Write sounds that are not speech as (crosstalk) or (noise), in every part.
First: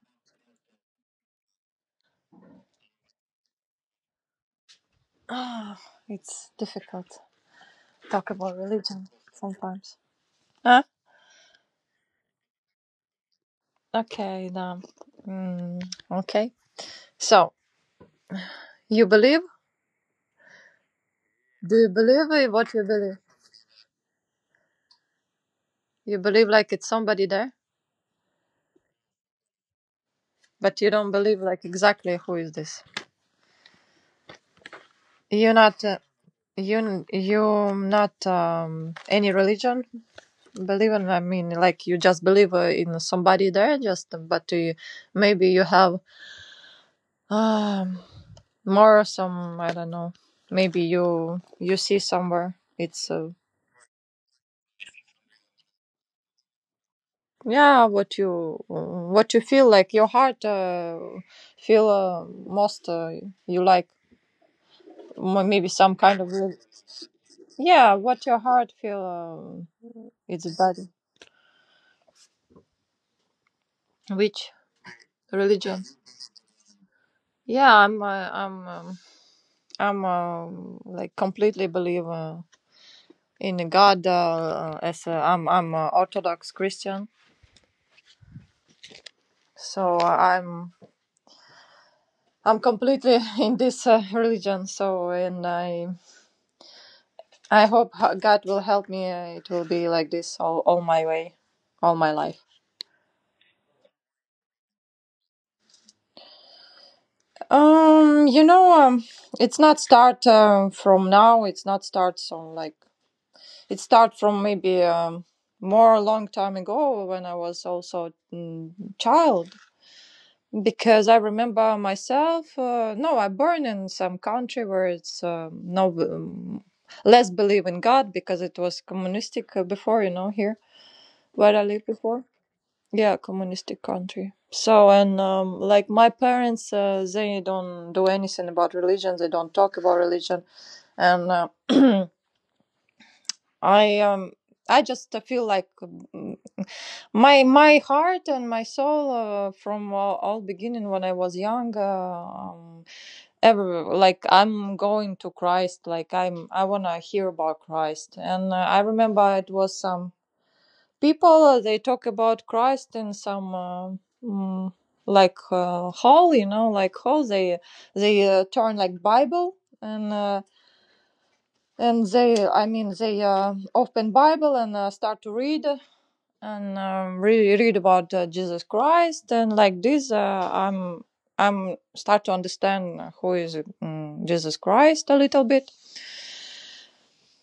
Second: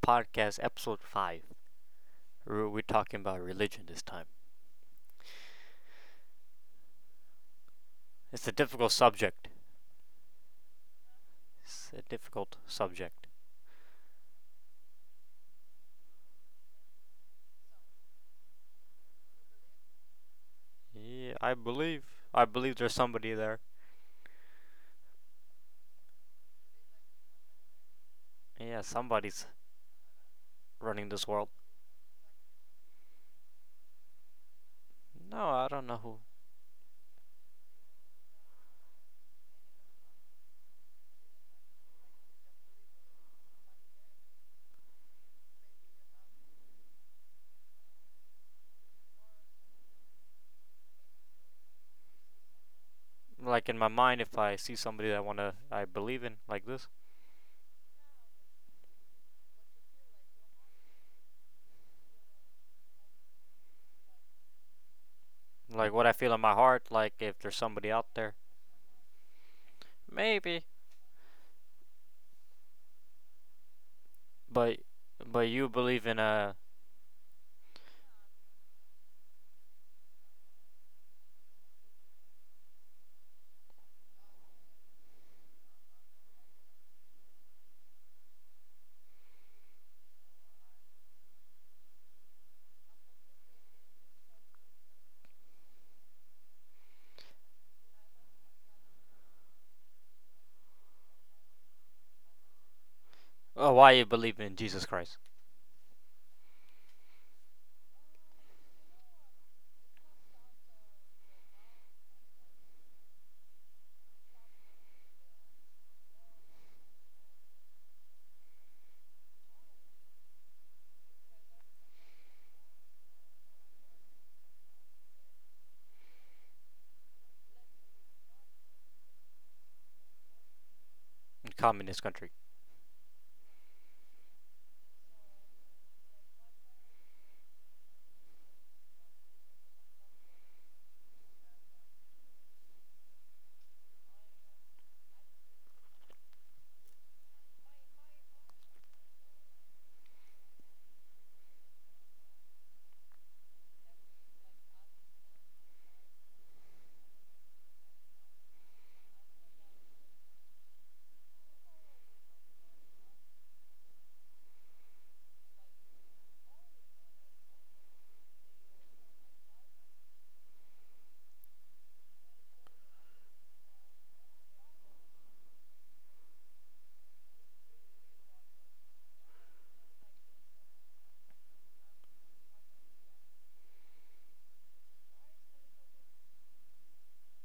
Podcast, Episode 5. We're talking about religion this time. Ah, it's difficult to talk It's a about difficult religion subject. sometimes. Huh? It's a difficult subject. Okay, now. Mm, okay. So, you believe? Yeah, I Do you believe. believe I in what believe you there's believe? somebody there. You believe like it's somebody there, Yeah, somebody's but you running don't this believe world. like exactly who is this. No, You're I not. don't know Uh, who. you you not any religion believe in, like you just believe in somebody there, just but you, maybe you have um more some, I don't know, maybe you see somewhere it's Like in my mind, if I see somebody that I wanna, I believe in, like this, yeah, what you feel like your heart feel most you like maybe like some what I kind of feel in my heart, like if there's somebody yeah, out what there, your heart feel, it's maybe. better, which But, but you religion. believe in a. Yeah I'm Like completely believe in God, as a, I'm a orthodox christian, so I'm completely (laughs) in this religion. So and I hope God will help me. It will be like this all my way, all my life. Oh, why you believe in Jesus Christ You know, it's not start from now. It's not start from like, it start from maybe more long time ago when I was also child. Because I remember myself, no, I born in some country where it's no less believe in God because it was communistic before, you know, here in where I lived communist before. country? Yeah, communistic country. So and like my parents, they don't do anything about religion. They don't talk about religion, and (clears throat) I um I just feel like, my heart and my soul, from all beginning when I was young. Ever like I'm going to Christ, like I'm, I want to hear about Christ. And I remember it was some people, they talk about Christ in some mm, like hall, you know, like hall they, turn like Bible. And and they I mean they open Bible and start to read. And really read about Jesus Christ. And like this I'm start to understand who is Jesus Christ a little bit.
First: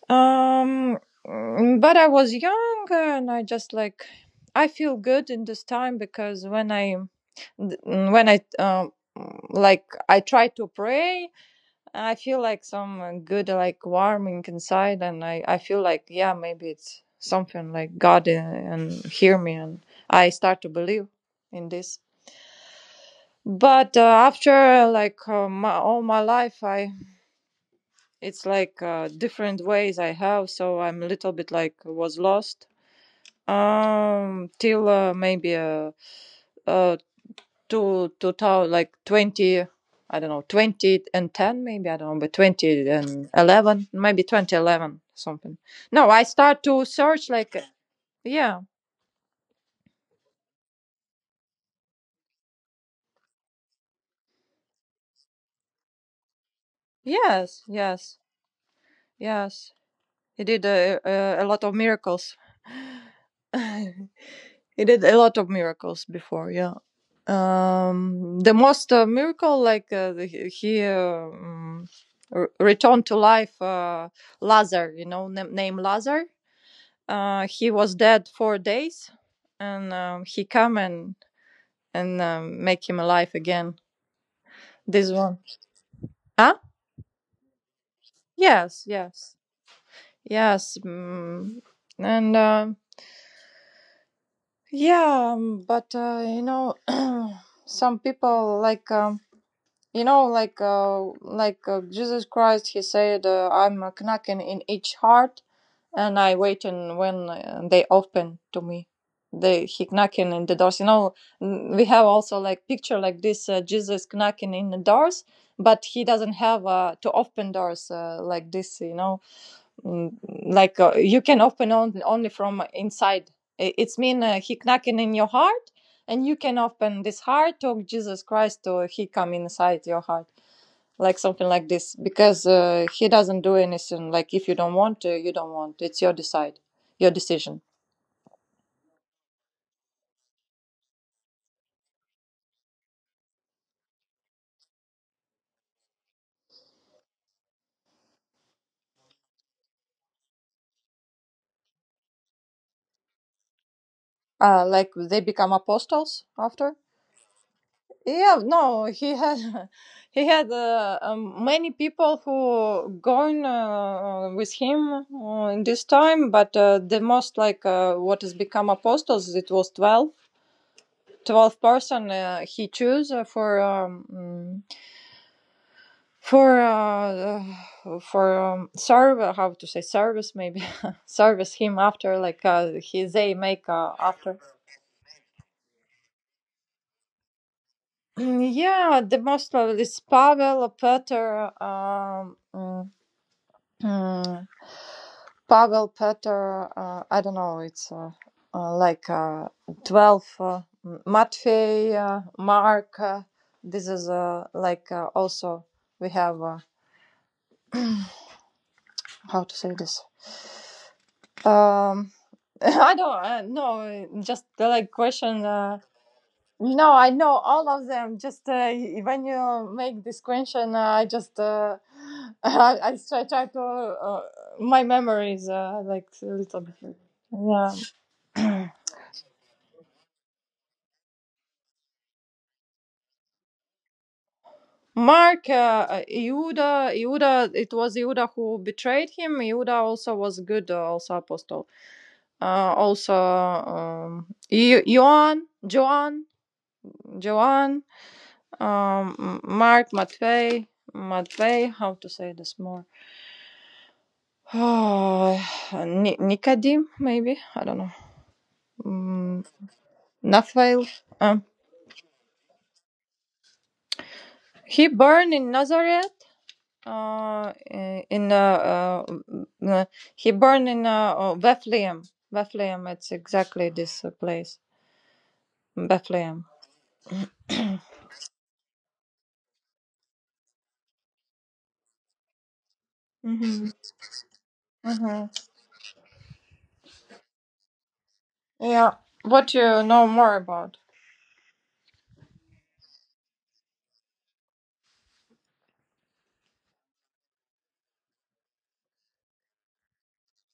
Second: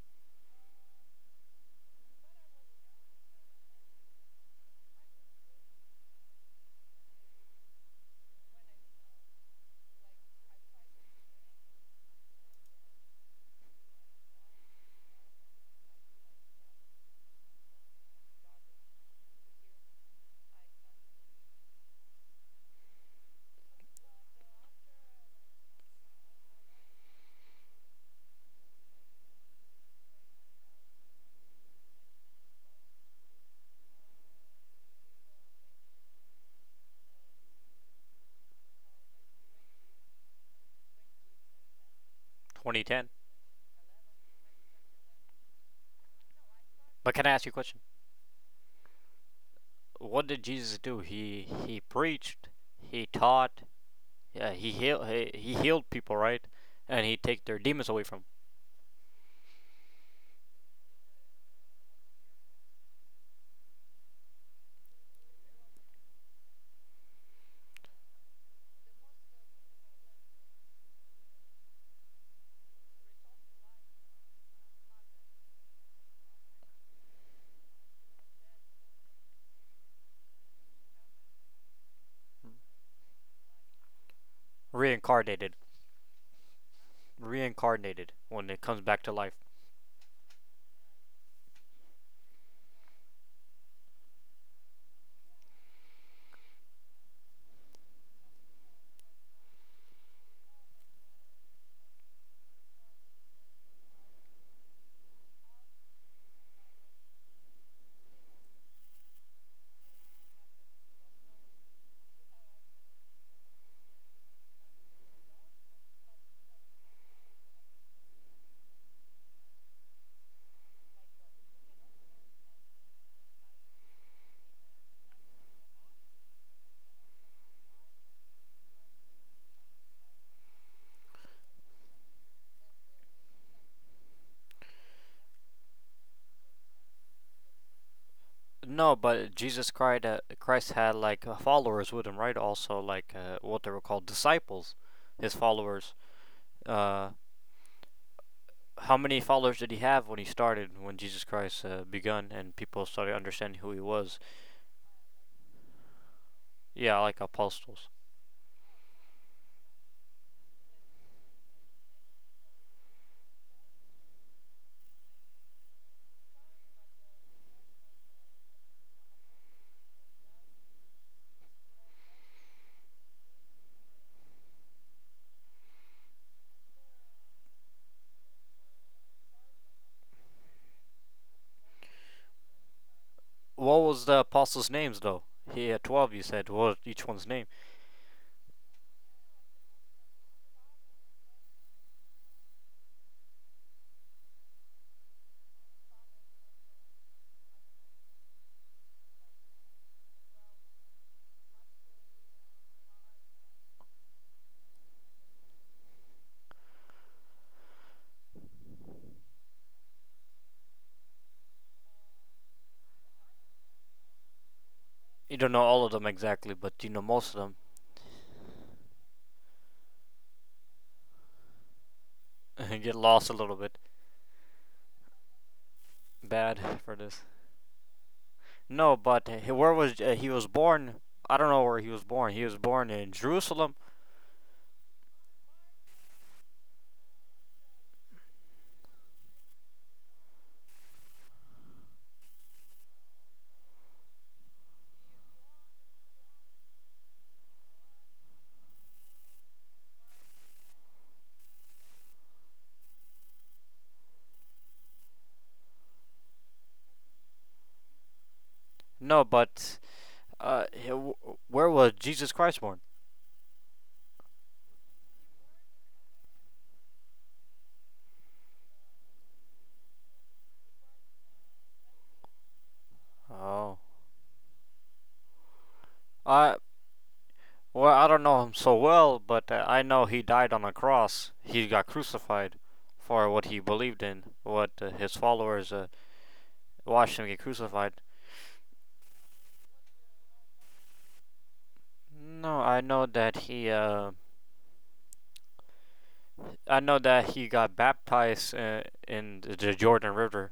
um but I was young and I just like, I feel good in this time, because when I like I try to pray, I feel like some good like warming inside. And I feel like, yeah, maybe it's something like God and hear me. And I start to believe in this. But after like my, all my life, I it's like different ways I have, so I'm a little bit like was lost till maybe uh to tell like 20, I don't know, 20 and 10 maybe, I don't know, but 20 2010. and 11 maybe, 2011 something. No, I start to But can search I ask you a like, question? yeah. What did Jesus do? He preached, he taught, he healed he healed people, right? And he take their Yes, demons away yes, from 'em. yes, he did a lot of miracles. (laughs) He did a lot of miracles before, yeah. The most miracle like he uh, um, returned to life Lazar, you know, name Lazar. He was dead 4 days, and he come and make him alive again. This one, Reincarnated, huh? reincarnated when it comes Yes, back to life. yes, yes. Mm, and yeah. But You know, (clears throat) some people like. You know, like Jesus Christ, he said, "I'm a knocking in each heart, and I waiting when they open to me." They, he knocking in the doors. You know, we have also like picture like this Jesus knocking in the doors, but he doesn't have to open doors like this. You know, Mm, like you can open on, only from inside. It's mean he knocking in your heart, and you can open this heart to Jesus Christ, or he come inside your heart, like something like this. Because he doesn't do anything, like if you don't want to, you don't want it's your decide your decision. No, but Jesus Christ Christ had like followers with him, right? Also like what they were called disciples, his followers. Uh, how many followers did he have when he started when Jesus Christ begun and people started understanding who he was? Like they become apostles after. Yeah, like apostles. Yeah, no, he had (laughs) he had many people who going with him in this time, but the most like what has become apostles, it was 12. 12 person he chose for mm, for uh, for serve, how to say, service maybe, (laughs) service him after, like he they make What was the after. apostles' names though? He had 12. You said what was each one's name? Yeah, the most probably is Pavel, Peter, Mm, Pavel, Peter, I don't know, it's uh, like uh, 12, Matvey, Mark. This is also we have, how to say this? Um, (laughs) I don't know, just like You question. don't know all of them exactly, but you No, know I know most of them. all of them. Just when you make this question, I just (laughs) (laughs) Get I lost a try little to, bit. My memory is like a little Bad bit. for this. Yeah. (clears throat) No, but where was he was born? I don't know where he was born. He was born in Jerusalem. Mark, Yehuda, Yehuda, it was Yehuda who betrayed him. Yehuda also was good, also apostle. Joan, Joan, Mark, Matvey, Matvey, how to say this more? (sighs) Oh, Nicodim, maybe? I don't know. No, Mm, but Nathanael. Um, where was Jesus Christ born? he burned in Nazareth, uh, i- in uh, uh, m- uh, he born in Bethlehem. Bethlehem, it's exactly Oh, this place, Bethlehem. I well I don't know him so well, but I know he died on a cross. He got crucified for what he Mm-hmm. believed in, what his Mm-hmm. followers watched him get crucified. Yeah. What you know more about? No, I know that he, I know that he got baptized in the Jordan River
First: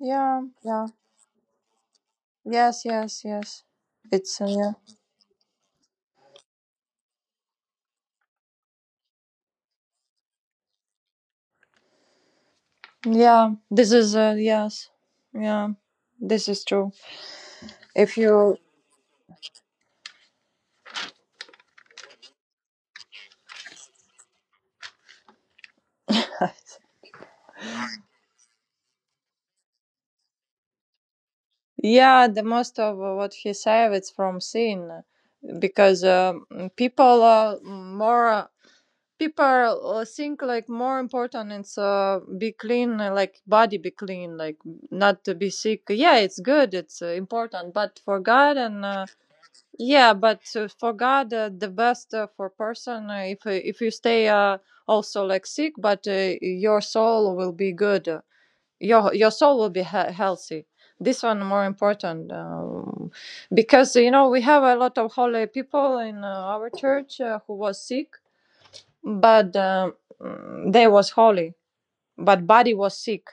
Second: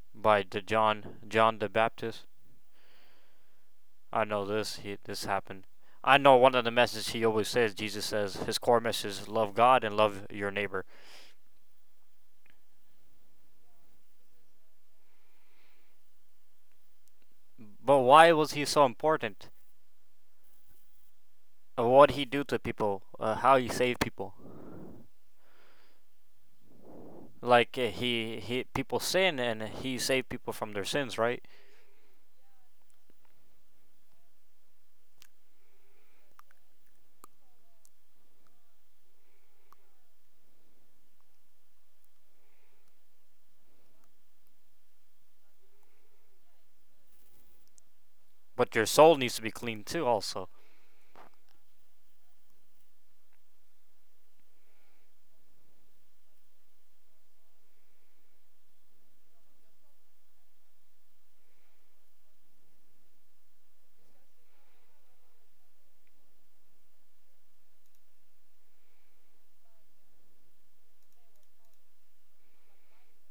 Yeah. by the Yeah. John the Baptist. Yes. Yes. Yes. I It's know yeah. this he this happened. I know one of the messages he always says Jesus says his core message is love God and love your neighbor. Yeah. This is yes. Yeah. This is true. But If why was you he so important? What he do to people? How he saved people? (laughs) Like he people sin and he saved people from their sins, right? yeah, the most of what he said it's from sin, because people are more. People think like more important it's be clean, like body be clean, like not to be sick. Yeah, it's good, it's important, but for God. But And your soul needs to be clean too yeah, but also. For God, the best for person, if you stay also like sick, but your soul will be good, your soul will be healthy. This one more important, because you know we have a lot of holy people in our church who was sick, but they was holy. But body was sick.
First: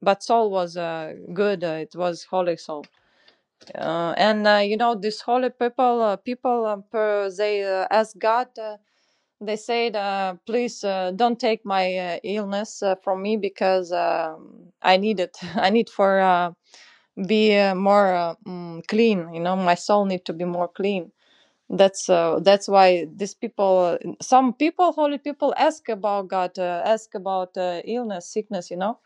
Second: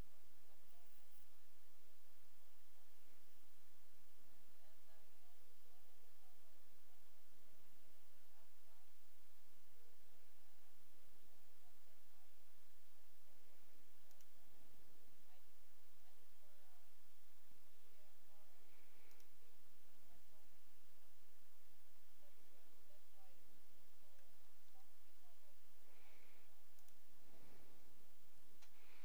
But soul was good. It was holy soul. And you know this holy people. People they ask God. They said, "Please don't take my illness from me, because I need it. (laughs) I need for be clean. You know, my soul need to be more clean." That's that's why these people, some people, holy people, ask about God, ask about illness, sickness, you know.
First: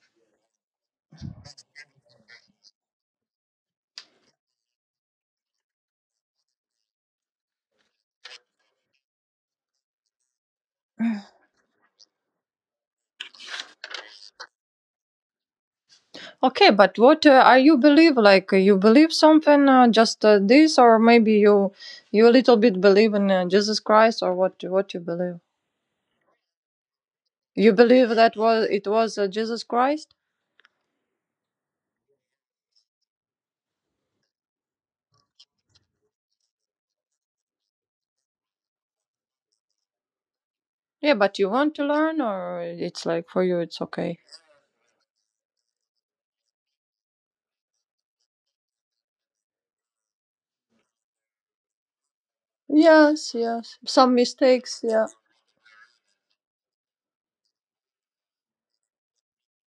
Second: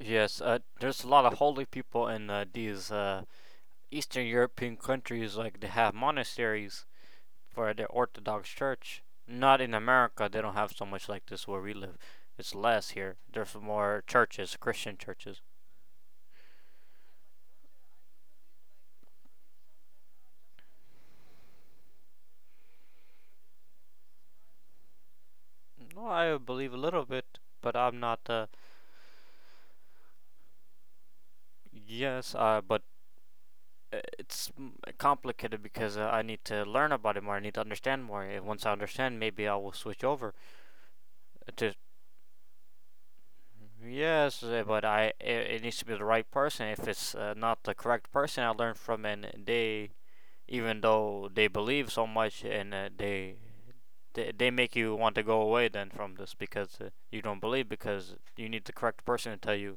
Yes, there's a lot of holy people in these Eastern European countries. Like they have monasteries for their Orthodox Church. Not in America, they don't have so much like this where we live. It's less here. There's more churches, Christian churches. Okay, but what are you believe, like you believe something just this, or maybe you a little bit believe in Jesus Christ, or what you believe? No, I believe a little bit, You but I'm believe not. that was, it was Jesus Christ? Yes, but uh, it's mm, complicated because I need to learn about it more. I need to understand more. And once I understand, maybe I will switch over Yeah, but you to. want to learn, or it's like for you it's okay? Yes, but I it, it needs to be the right person. If it's not the correct person, I learned from and they even though they believe so much and Yes, yes, some they make mistakes, you yeah. want to go away then from this because you don't believe because you need the correct person to tell you,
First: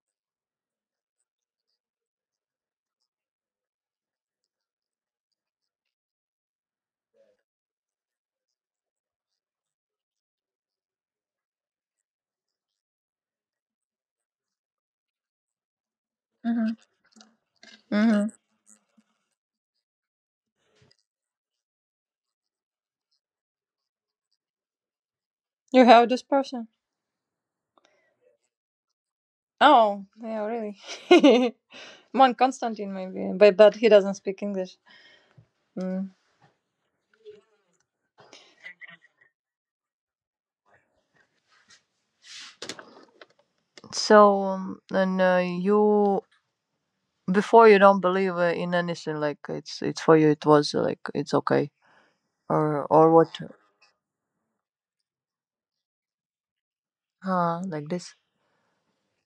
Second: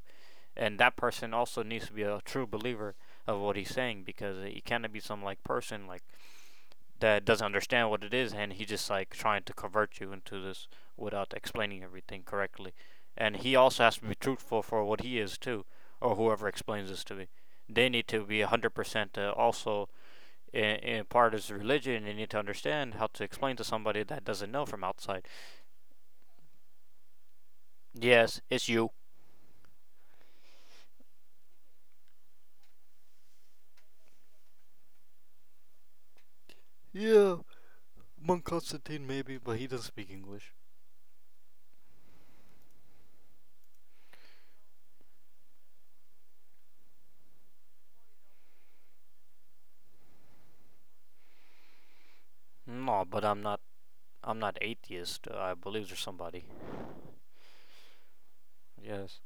and that person also needs to be a true believer of what he's saying, because it cannot be some like person like that doesn't understand what it is, and he just like trying to convert you into this without explaining everything correctly. And he also has to be truthful for what he is too, or whoever Hmm. explains this to me. They need to Hmm. be 100% also in part is religion. They need to understand how to explain to somebody that doesn't know from outside. You have this person? Yes, it's you. Oh, yeah, really. (laughs) Mon Constantine, maybe, but he doesn't speak English. Mm. Yeah, Monk Constantine maybe, but he doesn't speak English. So, and you, before you don't believe in anything, like it's for you it was like it's okay, No, or but what? I'm not. I'm not atheist. I believe there's somebody. Huh, like this. Yes.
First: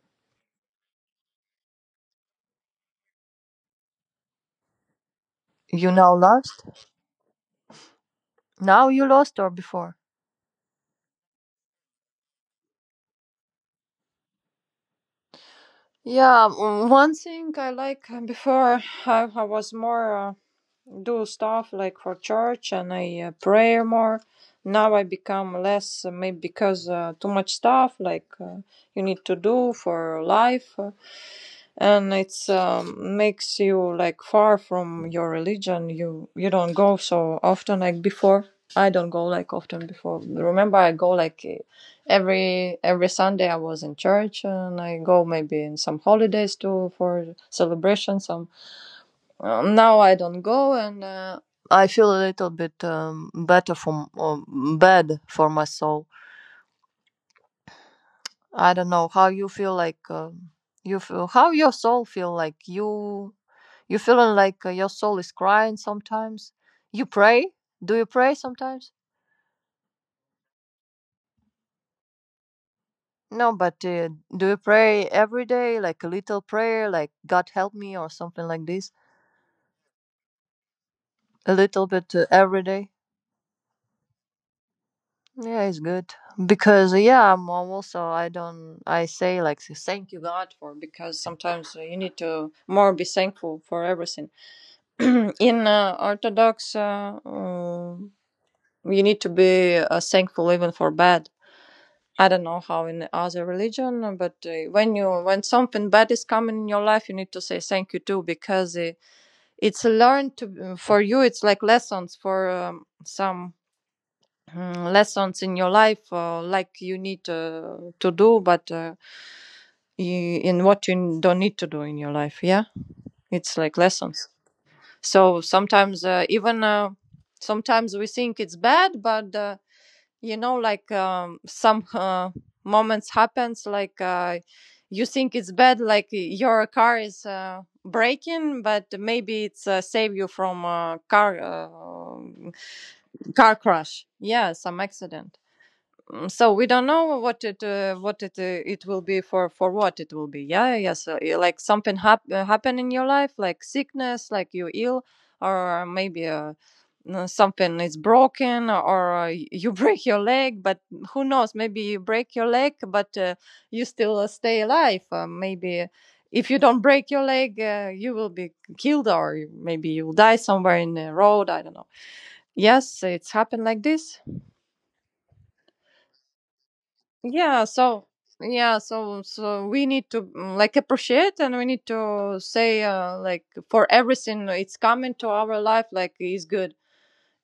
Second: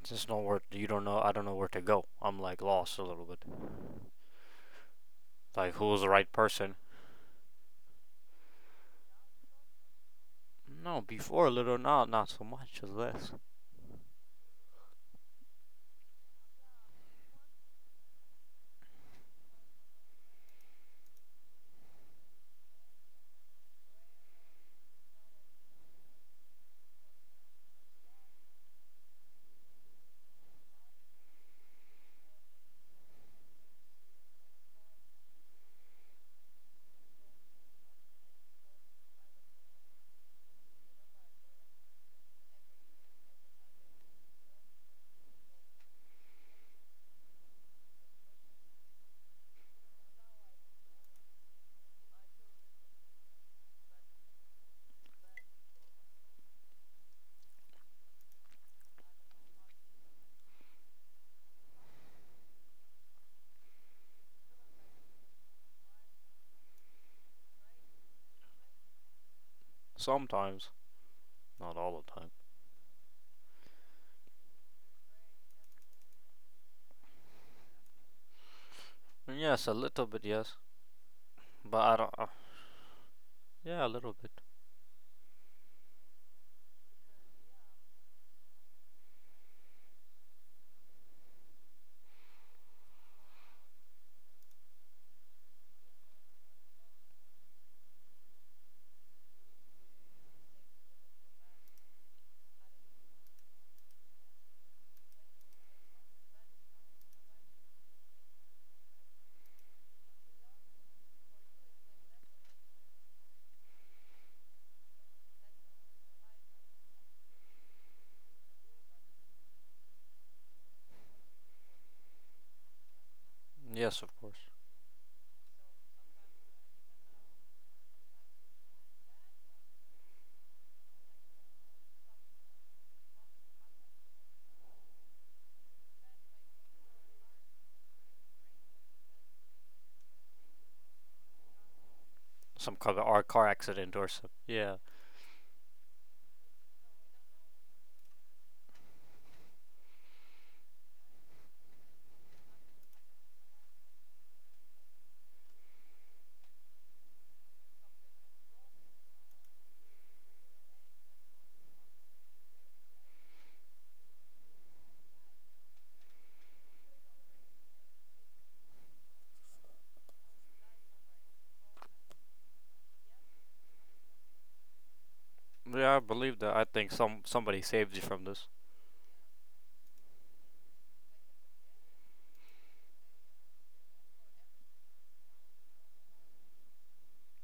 It's just not where you don't know. I don't know where to go. I'm like lost a little bit. Like You who's the now right lost. person? Now you lost, or before? No, before a little, now, not so much as less. Yeah, one thing I like, before I was more. Do stuff like for church, and I pray more. Now I become less, maybe because too much stuff, like you need to do for life, and it's makes you like far from your religion. You don't go so often like before. I don't go like often before. Remember I go like every Sunday I was in church, and I go maybe in some holidays too for celebration, some now I don't go. And I feel a little bit better from bad for my soul. I don't know how you feel, like you feel how your soul feel, like you feeling like your soul is crying sometimes. You pray? Do you pray sometimes? Sometimes, not all the time. No, but do you pray every day, like a little prayer like, God help me, or something like this? Yes, a little bit, yes, A but little I don't. bit every day. Yeah, a little bit. Yeah, it's good, because yeah, I'm also, I don't, I say like, thank you God for, because sometimes you need to more be thankful for everything. (clears throat) In Orthodox, you need to be thankful even for bad. I don't know how in other religion, but when you when something bad is coming in your life, you need to say thank you too, because it's learned to for you. It's like lessons for lessons in your life, like you need to do, but in what you don't need to do in your life, yeah, it's like Yes, of lessons. course. So sometimes, even sometimes we think it's bad, but you know like some moments happens, like you think it's bad, like your car is breaking, but maybe it's save you from Some kind of or car car accident crash, or some. yeah, Yeah, some accident. Mm, so we don't know what it it will be, for what it will be. Yeah, yes, yeah, like something happen in your life, like sickness, like you ill, or maybe something is broken, or (laughs) you break your leg. But who knows? Maybe you break your leg, but you still stay alive. Maybe if you don't break your leg, you will be killed, or maybe you'll die somewhere in the road. I don't know. Yes, it's happened like this. yeah, I believe that. I think some somebody yeah saved you so from this. so we need to like appreciate, and we need to say, like for everything it's coming to our life, like is good.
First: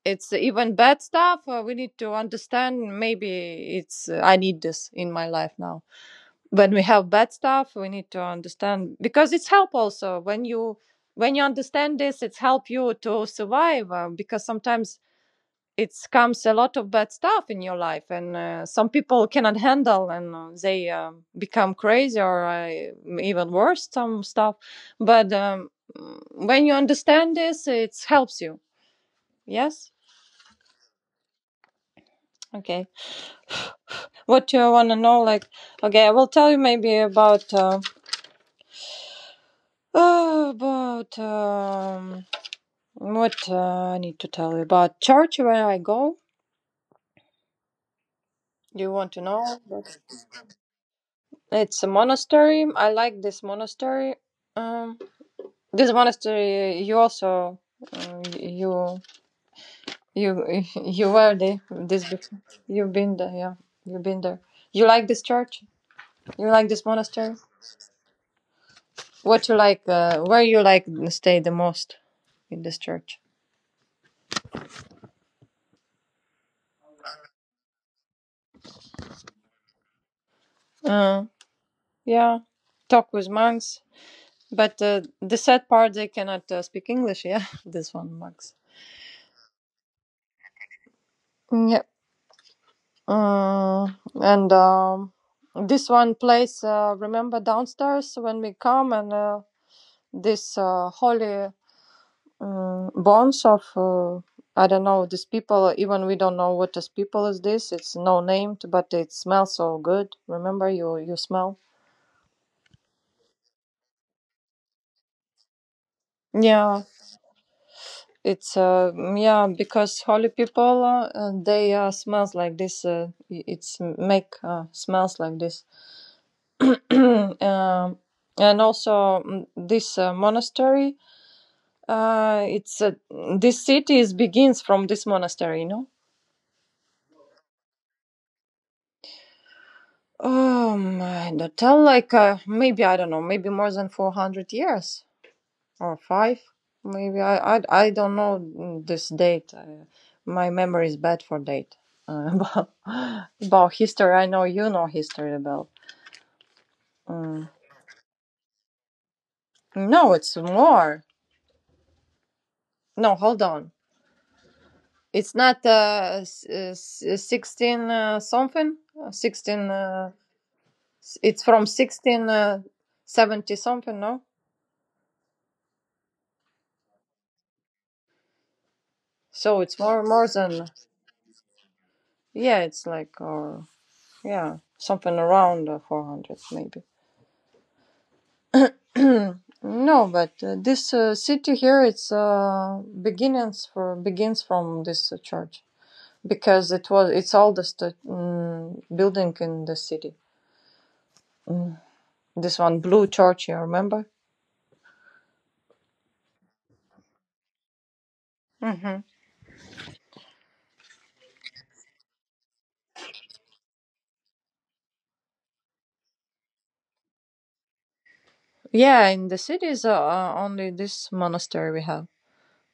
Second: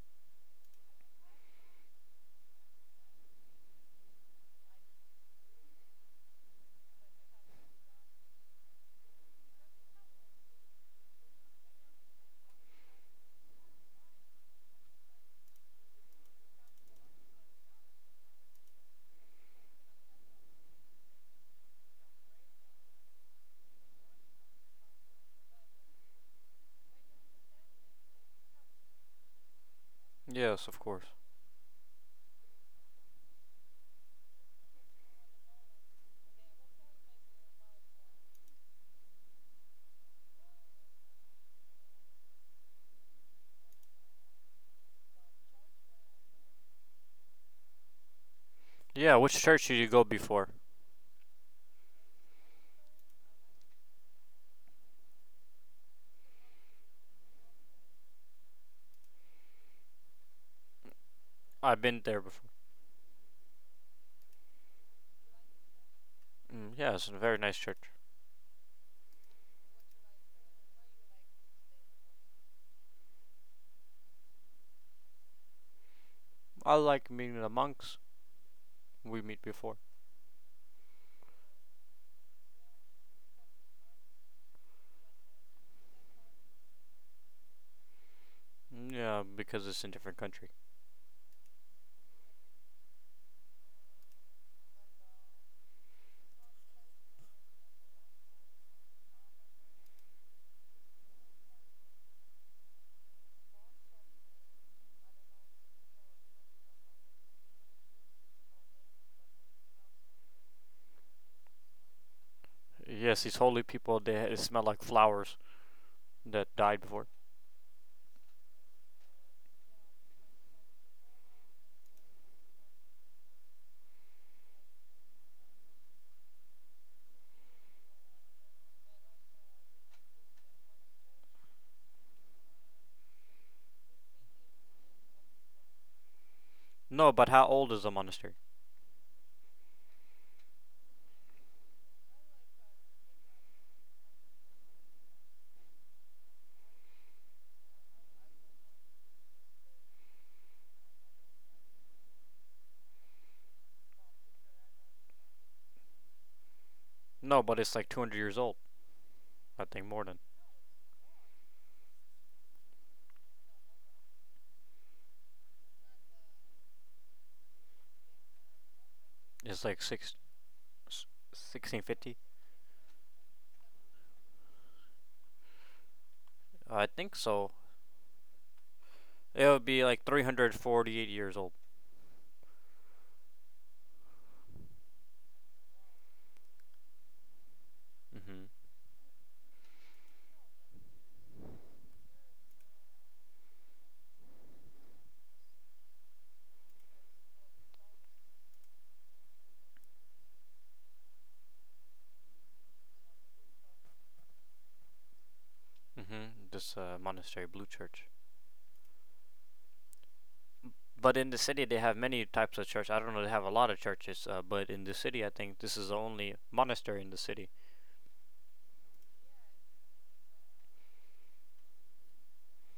It's even bad stuff, we need to understand maybe it's I need this in my life now. When we have bad stuff, we need to understand, because it's help, also when you understand this, it's help you to survive, because sometimes it comes a lot of bad stuff in your life, and some people cannot handle, and they become crazy, or even worse some stuff. But when you understand this, it helps you. Yes. Yes, of course. Okay, what you want to know, like? Okay, I will tell you maybe about what, I need to tell you about church where I go. Do you want Yeah, to which know? church did you go before? It's a monastery, I like this monastery. um This monastery, you also, you you (laughs) you were there. I've been This there before. before. You've been there, yeah. You've been there. You like this church? You like Mm, this yeah, it's a monastery? very nice church. What you like? Where you like stay the most in this church? I like meeting the monks we meet before. Uh, yeah, talk with monks. But the sad part, they cannot speak English. Yeah, (laughs) this one monks. Yeah, because it's in different country. Yeah. Uh, and This one place. Remember downstairs when we come and. This holy bonds of I don't know these people. Even we don't know what this people is. This it's no named, but it smells so good. Remember, you smell. Yes, these holy people they it smell like flowers that died Yeah, before. it's yeah because holy people they smells like this. It's make smells like this. (clears throat) um, and also, this monastery. It's this city is begins from this monastery, you know. No, but how old is the monastery? I don't tell, like, maybe, I don't know, maybe more than 400 years or five. Maybe, I don't know, this date. My memory is bad for date. Uh, (laughs) about, about history, I know you know history about. No, Mm. but it's like 200 years old. I think more No, than. it's more. No, hold on. It's not 16 something? 16, It's like s- it's from 1650. 1670 something, no? I think so. It So would it's be like more than. 348 years old. Yeah, it's like, or yeah, something around 400 maybe. Mhm. (clears throat) No, but this city here, it's beginnings for begins from this church, because it's oldest, building in the city. Mm. This one blue church, you remember? Mhm. This monastery, Blue Church. Hmm. But in the city, they have many types of church. I don't know. They have a lot of churches. But in the city, I think this is the only monastery in the city. Yeah, in the city is only this monastery we have,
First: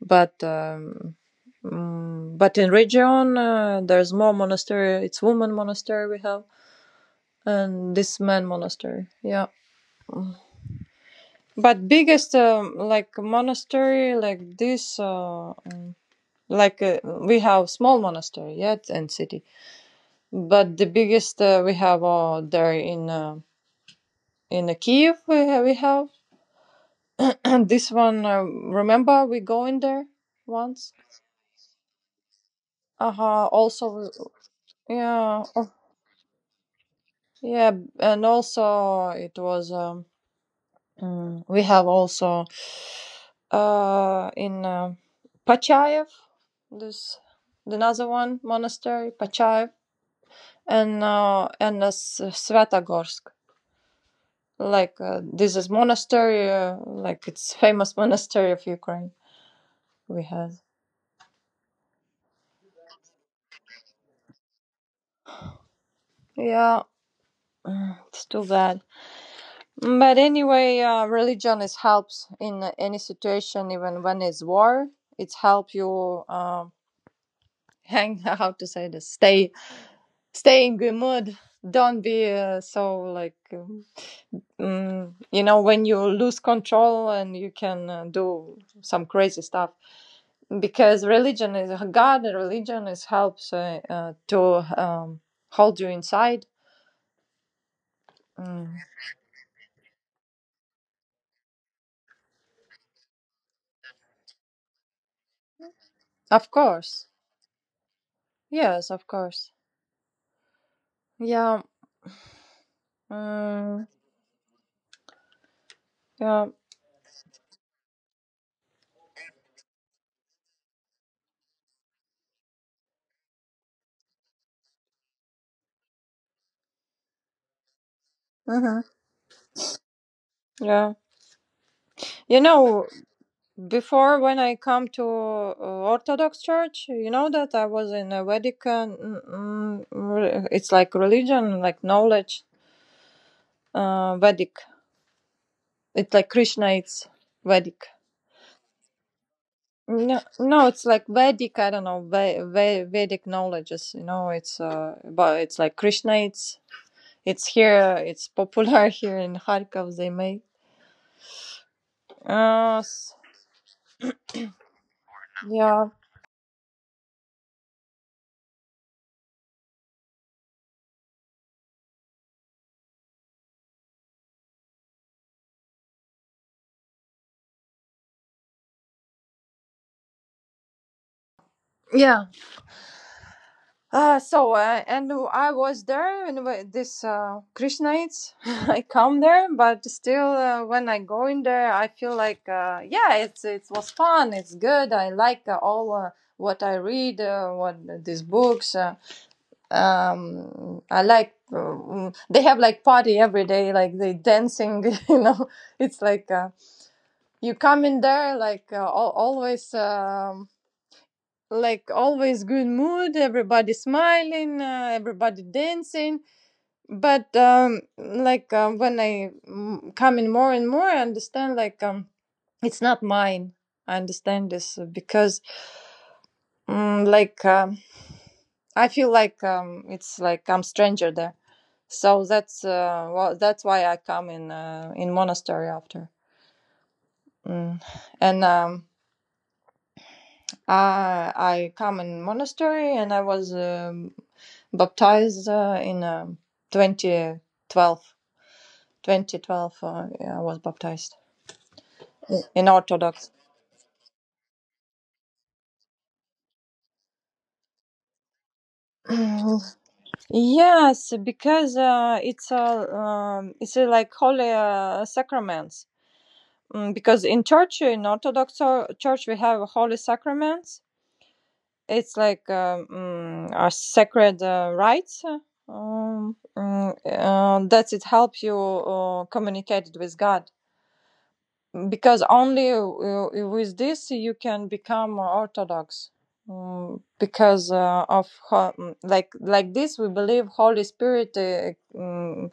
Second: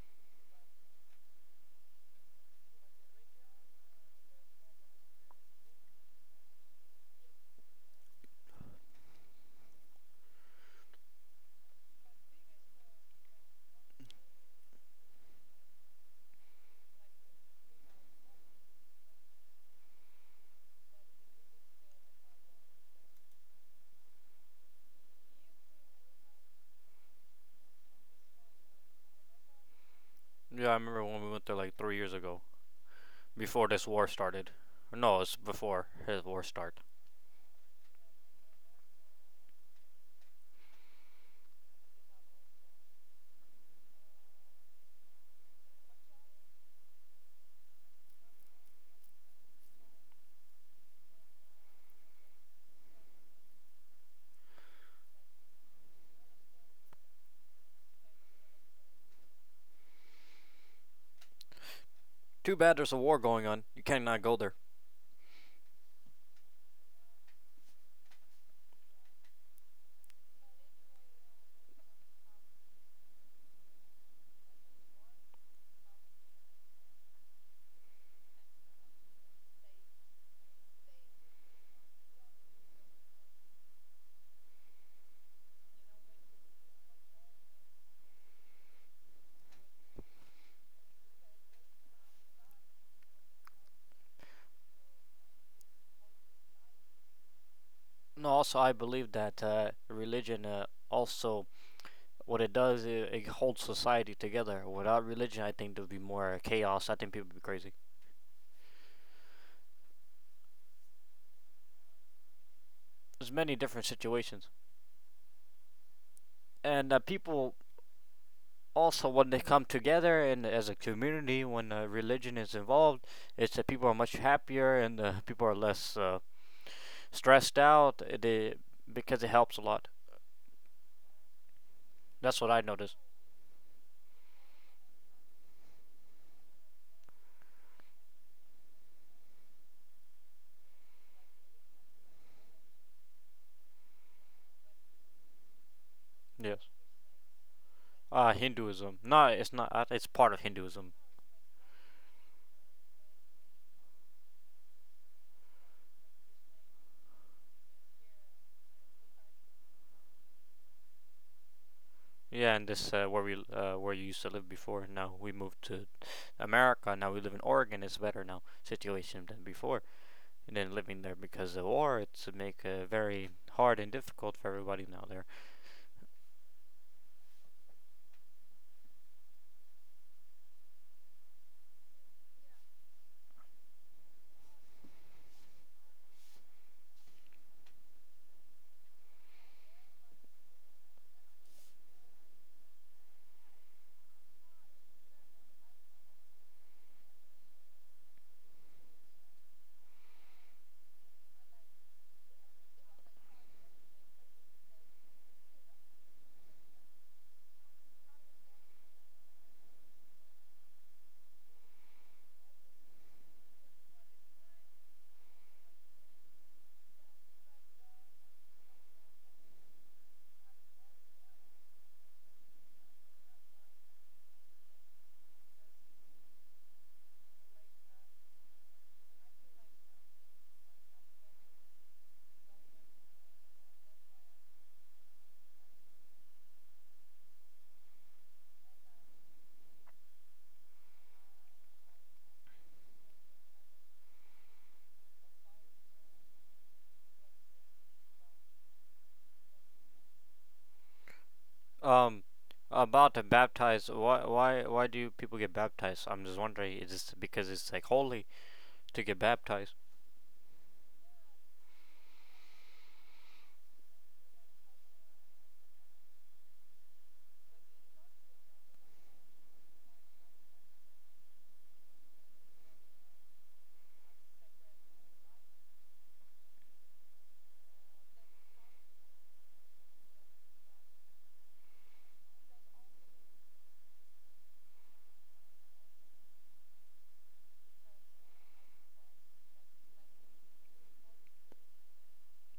but um, but in region, there's more monastery. It's woman monastery we have, and this man monastery, yeah. But biggest, like monastery like this, like uh, we have small monastery yet, yeah, in city. But the biggest, we have there in Kiev. We have. (clears throat) This one, remember we go in there Yeah, I once. remember when we went there like 3 years ago. Uh-huh, Before this war also. started. No, it's Yeah, oh. before his war start. Yeah, and also it was, we have also in Pachayev. This another one monastery, Pachayev, Svetogorsk. Like, this is monastery, like it's famous (laughs) monastery of Ukraine. We have. Too bad there's a war going on. You cannot go there. Yeah, it's too bad. But anyway, religion is helps in any situation, even when it's war. It help you, (laughs) hang, how to say this, stay in good mood. Don't be so like. You know, when you lose control and you can do some crazy stuff. Because religion is God, religion is helps, to hold you inside. No, also I Mm. believe that religion also what it does it, it holds society together. Without religion, I think there'd be more Of chaos. I course. think people would be crazy. Yes, of course. Yeah. There's many different Mm, situations, yeah. and people also when they come together and as a community when religion is involved, it's that people are much happier and people are less stressed out. Hmm. Because it helps a lot. Yeah. That's You what I know, noticed. before when I come to Orthodox Church, you know that I was in a Vedic, it's like religion, like knowledge, Vedic. It's like Yes. Krishna. It's Vedic. Ah, Hinduism. No, it's not. It's No, part of no, it's Hinduism. like Vedic. I don't know Vedic knowledges. You know, it's but it's like Krishna. It's here. It's popular (laughs) here in Kharkov. They make. Yeah, and Uh, this s- where you used to live before. Now we moved to yeah. America. Now we live in Oregon. It's better now situation than before. And then living there because of war, it's make very hard and difficult for everybody now there. Yeah. And I was there, and this Krishnites. (laughs) I come there, but still, when I go in there, I feel like, yeah, it was fun. It's good. I like all what I read, what these books. I like. They have like party every day, like they dancing. (laughs) You know, it's like you come in there like always. Like always good mood, everybody smiling, everybody dancing. But like, when I come in more and more, I understand, like, it's not mine. I understand this, because like, I feel like, it's like I'm stranger there. So that's, well, that's why I come in, monastery after. Mm. And I come in monastery, and I was, baptized in 2012. 2012, yeah, I was baptized Um, in about the Orthodox. baptized, why do people get baptized? I'm just wondering. Is this because it's like holy to get baptized? (clears throat) Yes, because it's a, like holy sacraments. Mm, because in church, in Orthodox church, we have holy sacraments. It's like, our sacred rites. That it helps you communicate with God, because only with this you can become orthodox. Mm, because like this we believe holy spirit, mm,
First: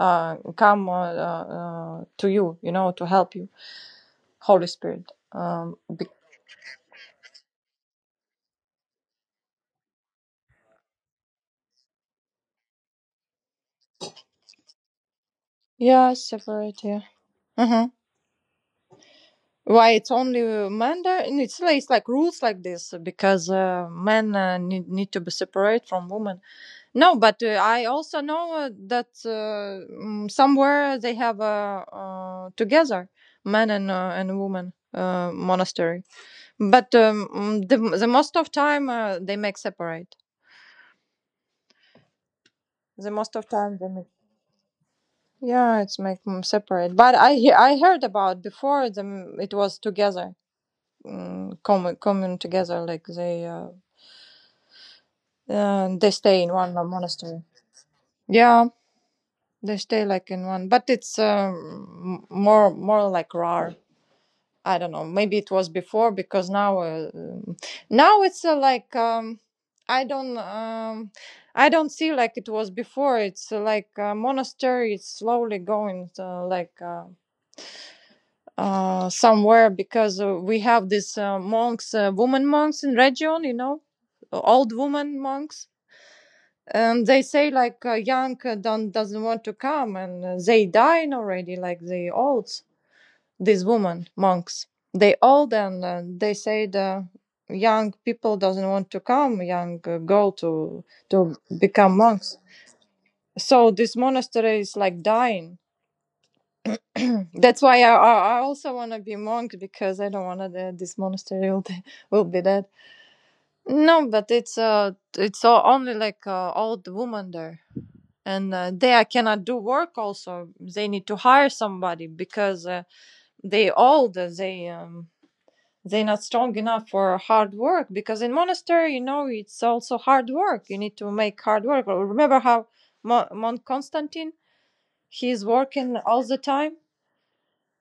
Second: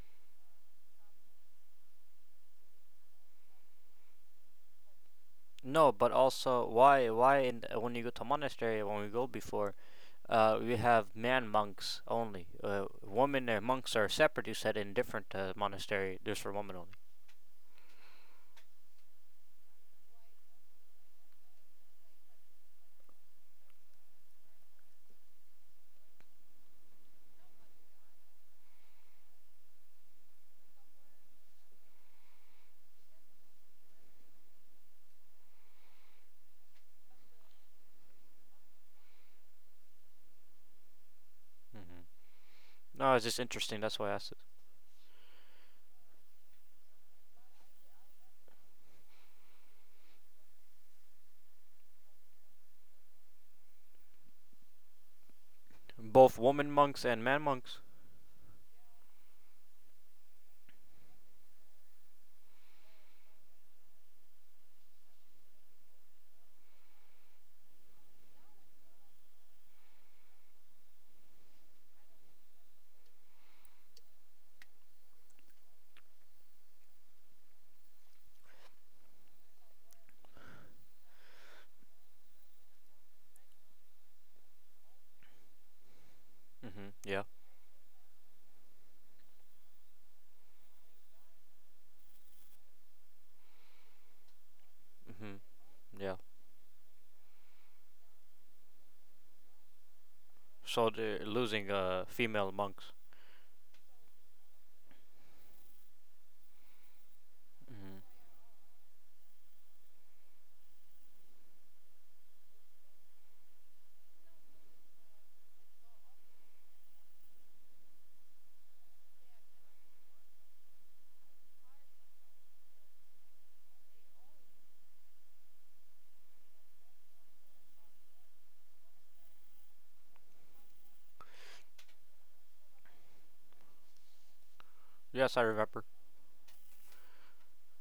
come, to you, you know to help you, holy spirit, No, but also why in, when you go to monastery when we go before, we have man monks only. Women and monks are separate. You said in different yeah, monastery, there's for women separate, only. yeah. uh why it's only men there? And it's, it's like rules like this, because men need to be separate from women. No, but I also know that somewhere they have a together man and woman monastery. But the most of time they make separate. Hmm. The No, it's most just of time interesting. they That's make. why I asked it. Yeah, it's make them separate. But I heard about before, them it was together, common together, like they Both stay in woman one monks and man monastery. monks. Yeah, they stay like in one, but it's, more like rare. I don't know, maybe it was before. Because now, now it's, like, I don't um, I don't see like it was before. It's, like a monastery, it's slowly going, like. Somewhere, because we have these monks, woman monks in region, old woman monks, Hmm. and they Yeah. say like, young don't doesn't want to come, and they dying already, like the old, these women monks. They Hmm. all then, Yeah. they say the young people doesn't want to come, young girl So they're to losing become monks. female monks. So this monastery is like dying. (clears throat) That's why i Hmm. i, also want to be monk, because I don't want to this monastery will be dead. No, but it's, all, only like old woman there. And they, I cannot do work, also they need to hire somebody, because they old, they, they're not strong enough for hard work. Because in monastery, it's also hard work, you need to make hard work. Well, remember how mont Constantine, Yes, I he's remember. working all the time.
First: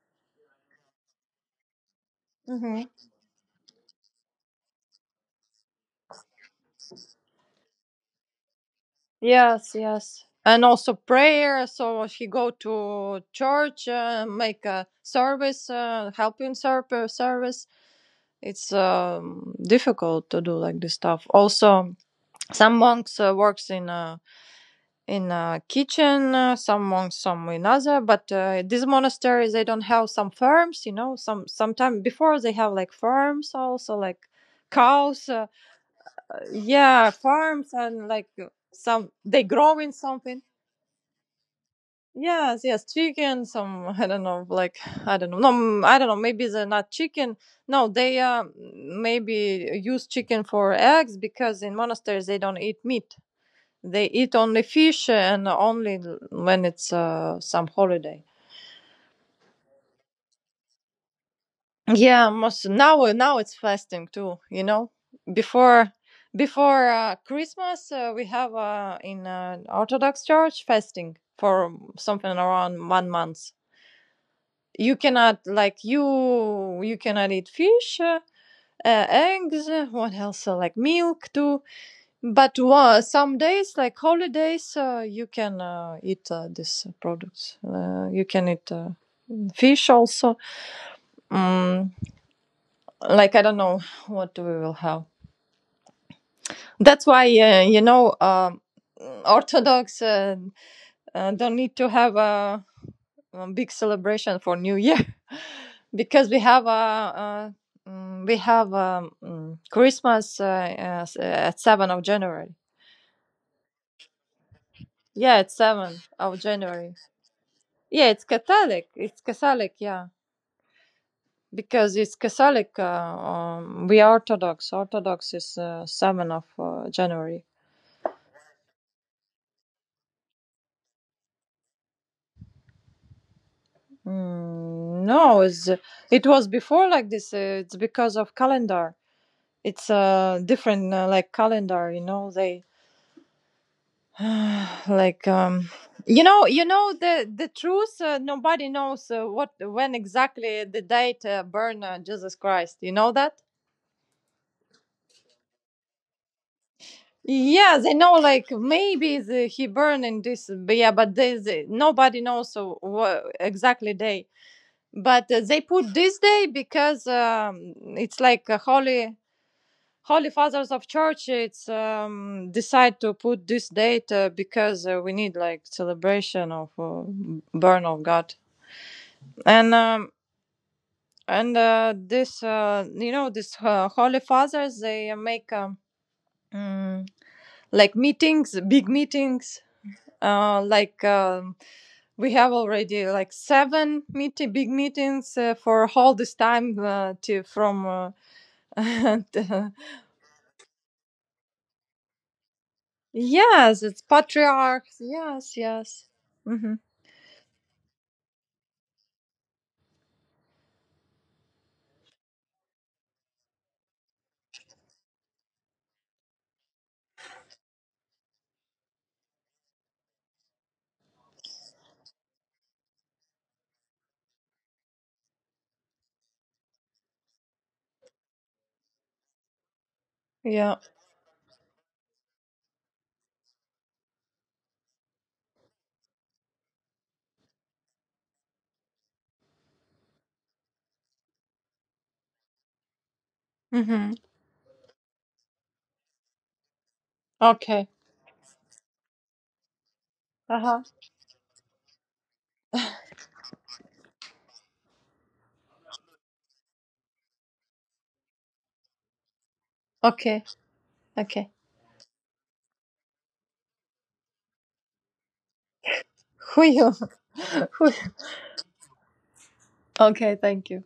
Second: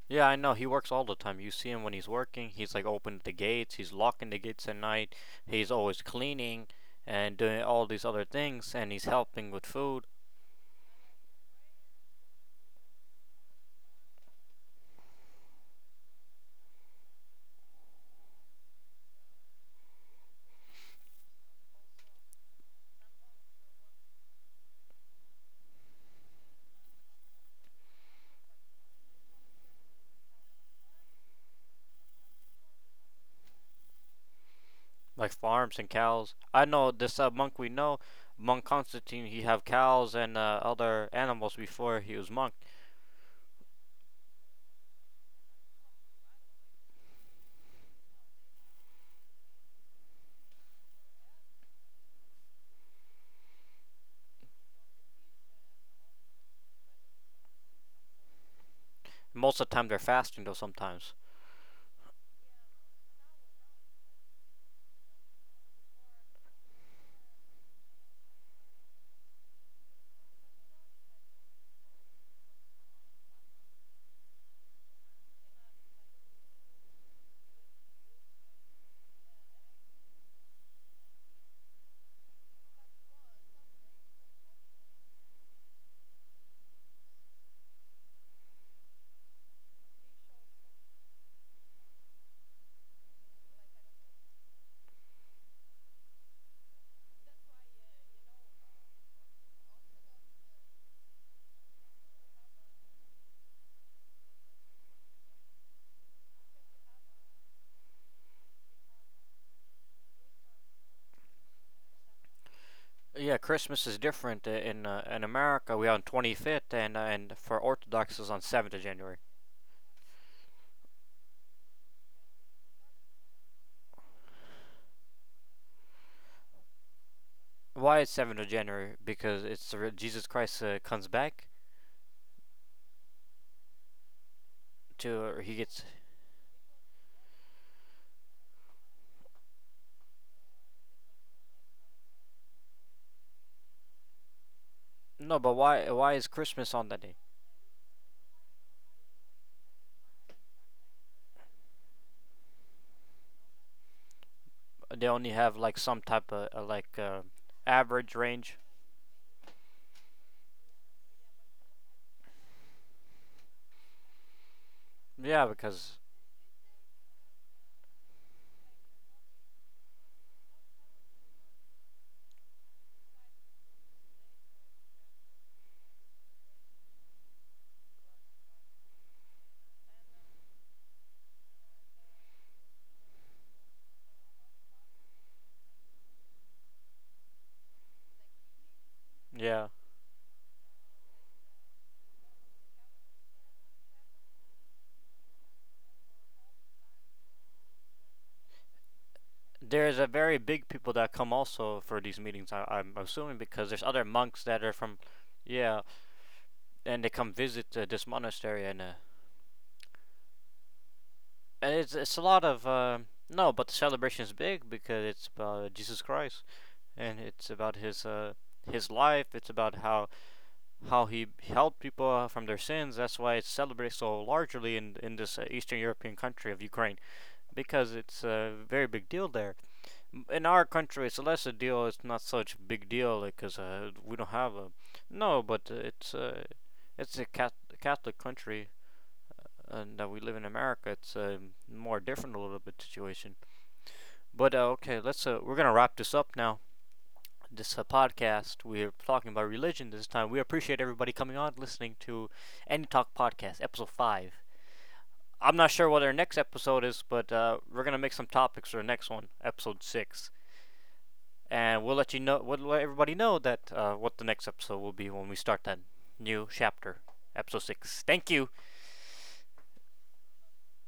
Yeah, I know. He works all the time. You see him when he's working. He's Hmm. like opening the gates. He's locking the gates at night. He's always cleaning and doing all these other things. And he's helping with Yes, food, yes, and also prayer, so he go to church, make a service, service. It's, difficult to do like this stuff. Also some monks works in, a kitchen, some monk, some another. But these monasteries, they don't have some farms, you know. Sometime before they have like farms also, like cows. like farms and cows. I know Yeah, this monk we farms know, and like Monk some Constantine. He they have growing cows and something. Other animals before he was monk. Yes, yes, chicken. Some (laughs) I don't know, like, I don't know. No, I don't know. Maybe they're not chicken. No, they maybe use chicken for eggs, because in monasteries they don't eat meat. They eat only fish, and only when it's some holiday. Most of the time they're fasting though. Sometimes. Yeah, most now it's fasting too. You know, before before Christmas we have in Orthodox Church fasting for something around one month. You cannot like, you cannot eat fish, eggs. What else? Like milk too. But some days, like holidays, you can eat these products. You can eat fish also. Mm, like I don't know what we will have. That's why, Orthodox, don't need to have a, big celebration for New Year, (laughs) because we have Christmas, at 7 of January. Yeah, Christmas is different in Yeah, it's America. We are on 7 of 25th, January. and for Yeah, Orthodox it's is on 7th of Catholic. January. It's Catholic, yeah. Because it's Catholic, we are Orthodox. Orthodox is 7 of January. Why it's 7th of January? Because it's the Jesus Christ comes back Mm, to no, or he gets. it was before like this. It's because of calendar. It's, different, like calendar, you know, they (sighs) like No, but why is Christmas on that day? the truth, nobody knows, what when exactly the date burn Jesus Christ, you know that. They only have like some type of Yes, I know. average Like range. maybe the, he burned in this, but yeah, but there's nobody knows so exactly day. But Yeah, they put because. this day because, it's like a holy fathers of church. It's decide to put this date, because we need like celebration of burn of God. And this, holy fathers, they make, mm, like meetings, big meetings, Yeah, like, we have already like 7 meetings big meetings, for all this time, to from, (laughs) and, there's a very big people that come also for these meetings. I'm assuming because there's yes, it's other monks that are patriarchs. from. Yes, Yeah, yes. Hmm. and they come visit this monastery and it's a lot of no, but the celebration is big because it's about Jesus Christ. And it's about his life. It's about how he helped people from their sins. That's why it's celebrated so largely in this Eastern European country of Ukraine because it's a very big deal there. In our Yeah. country, it's less a deal. It's not such a big deal because we don't have a no, but it's a Catholic country, and that we live in America. It's a more different a little bit situation. Hmm. But okay, let's we're gonna wrap this up now. This Okay. podcast. We're talking about religion this time. We appreciate Uh-huh. everybody coming on, listening to Any Talk Podcast, episode 5. I'm not sure what our next episode is, but we're going to make some topics for the next one, episode 6. Okay, okay. And we'll let you know, we'll let everybody know that what the next episode will be when we start that new who you chapter, episode (laughs) who? 6. Thank you. Okay, thank you.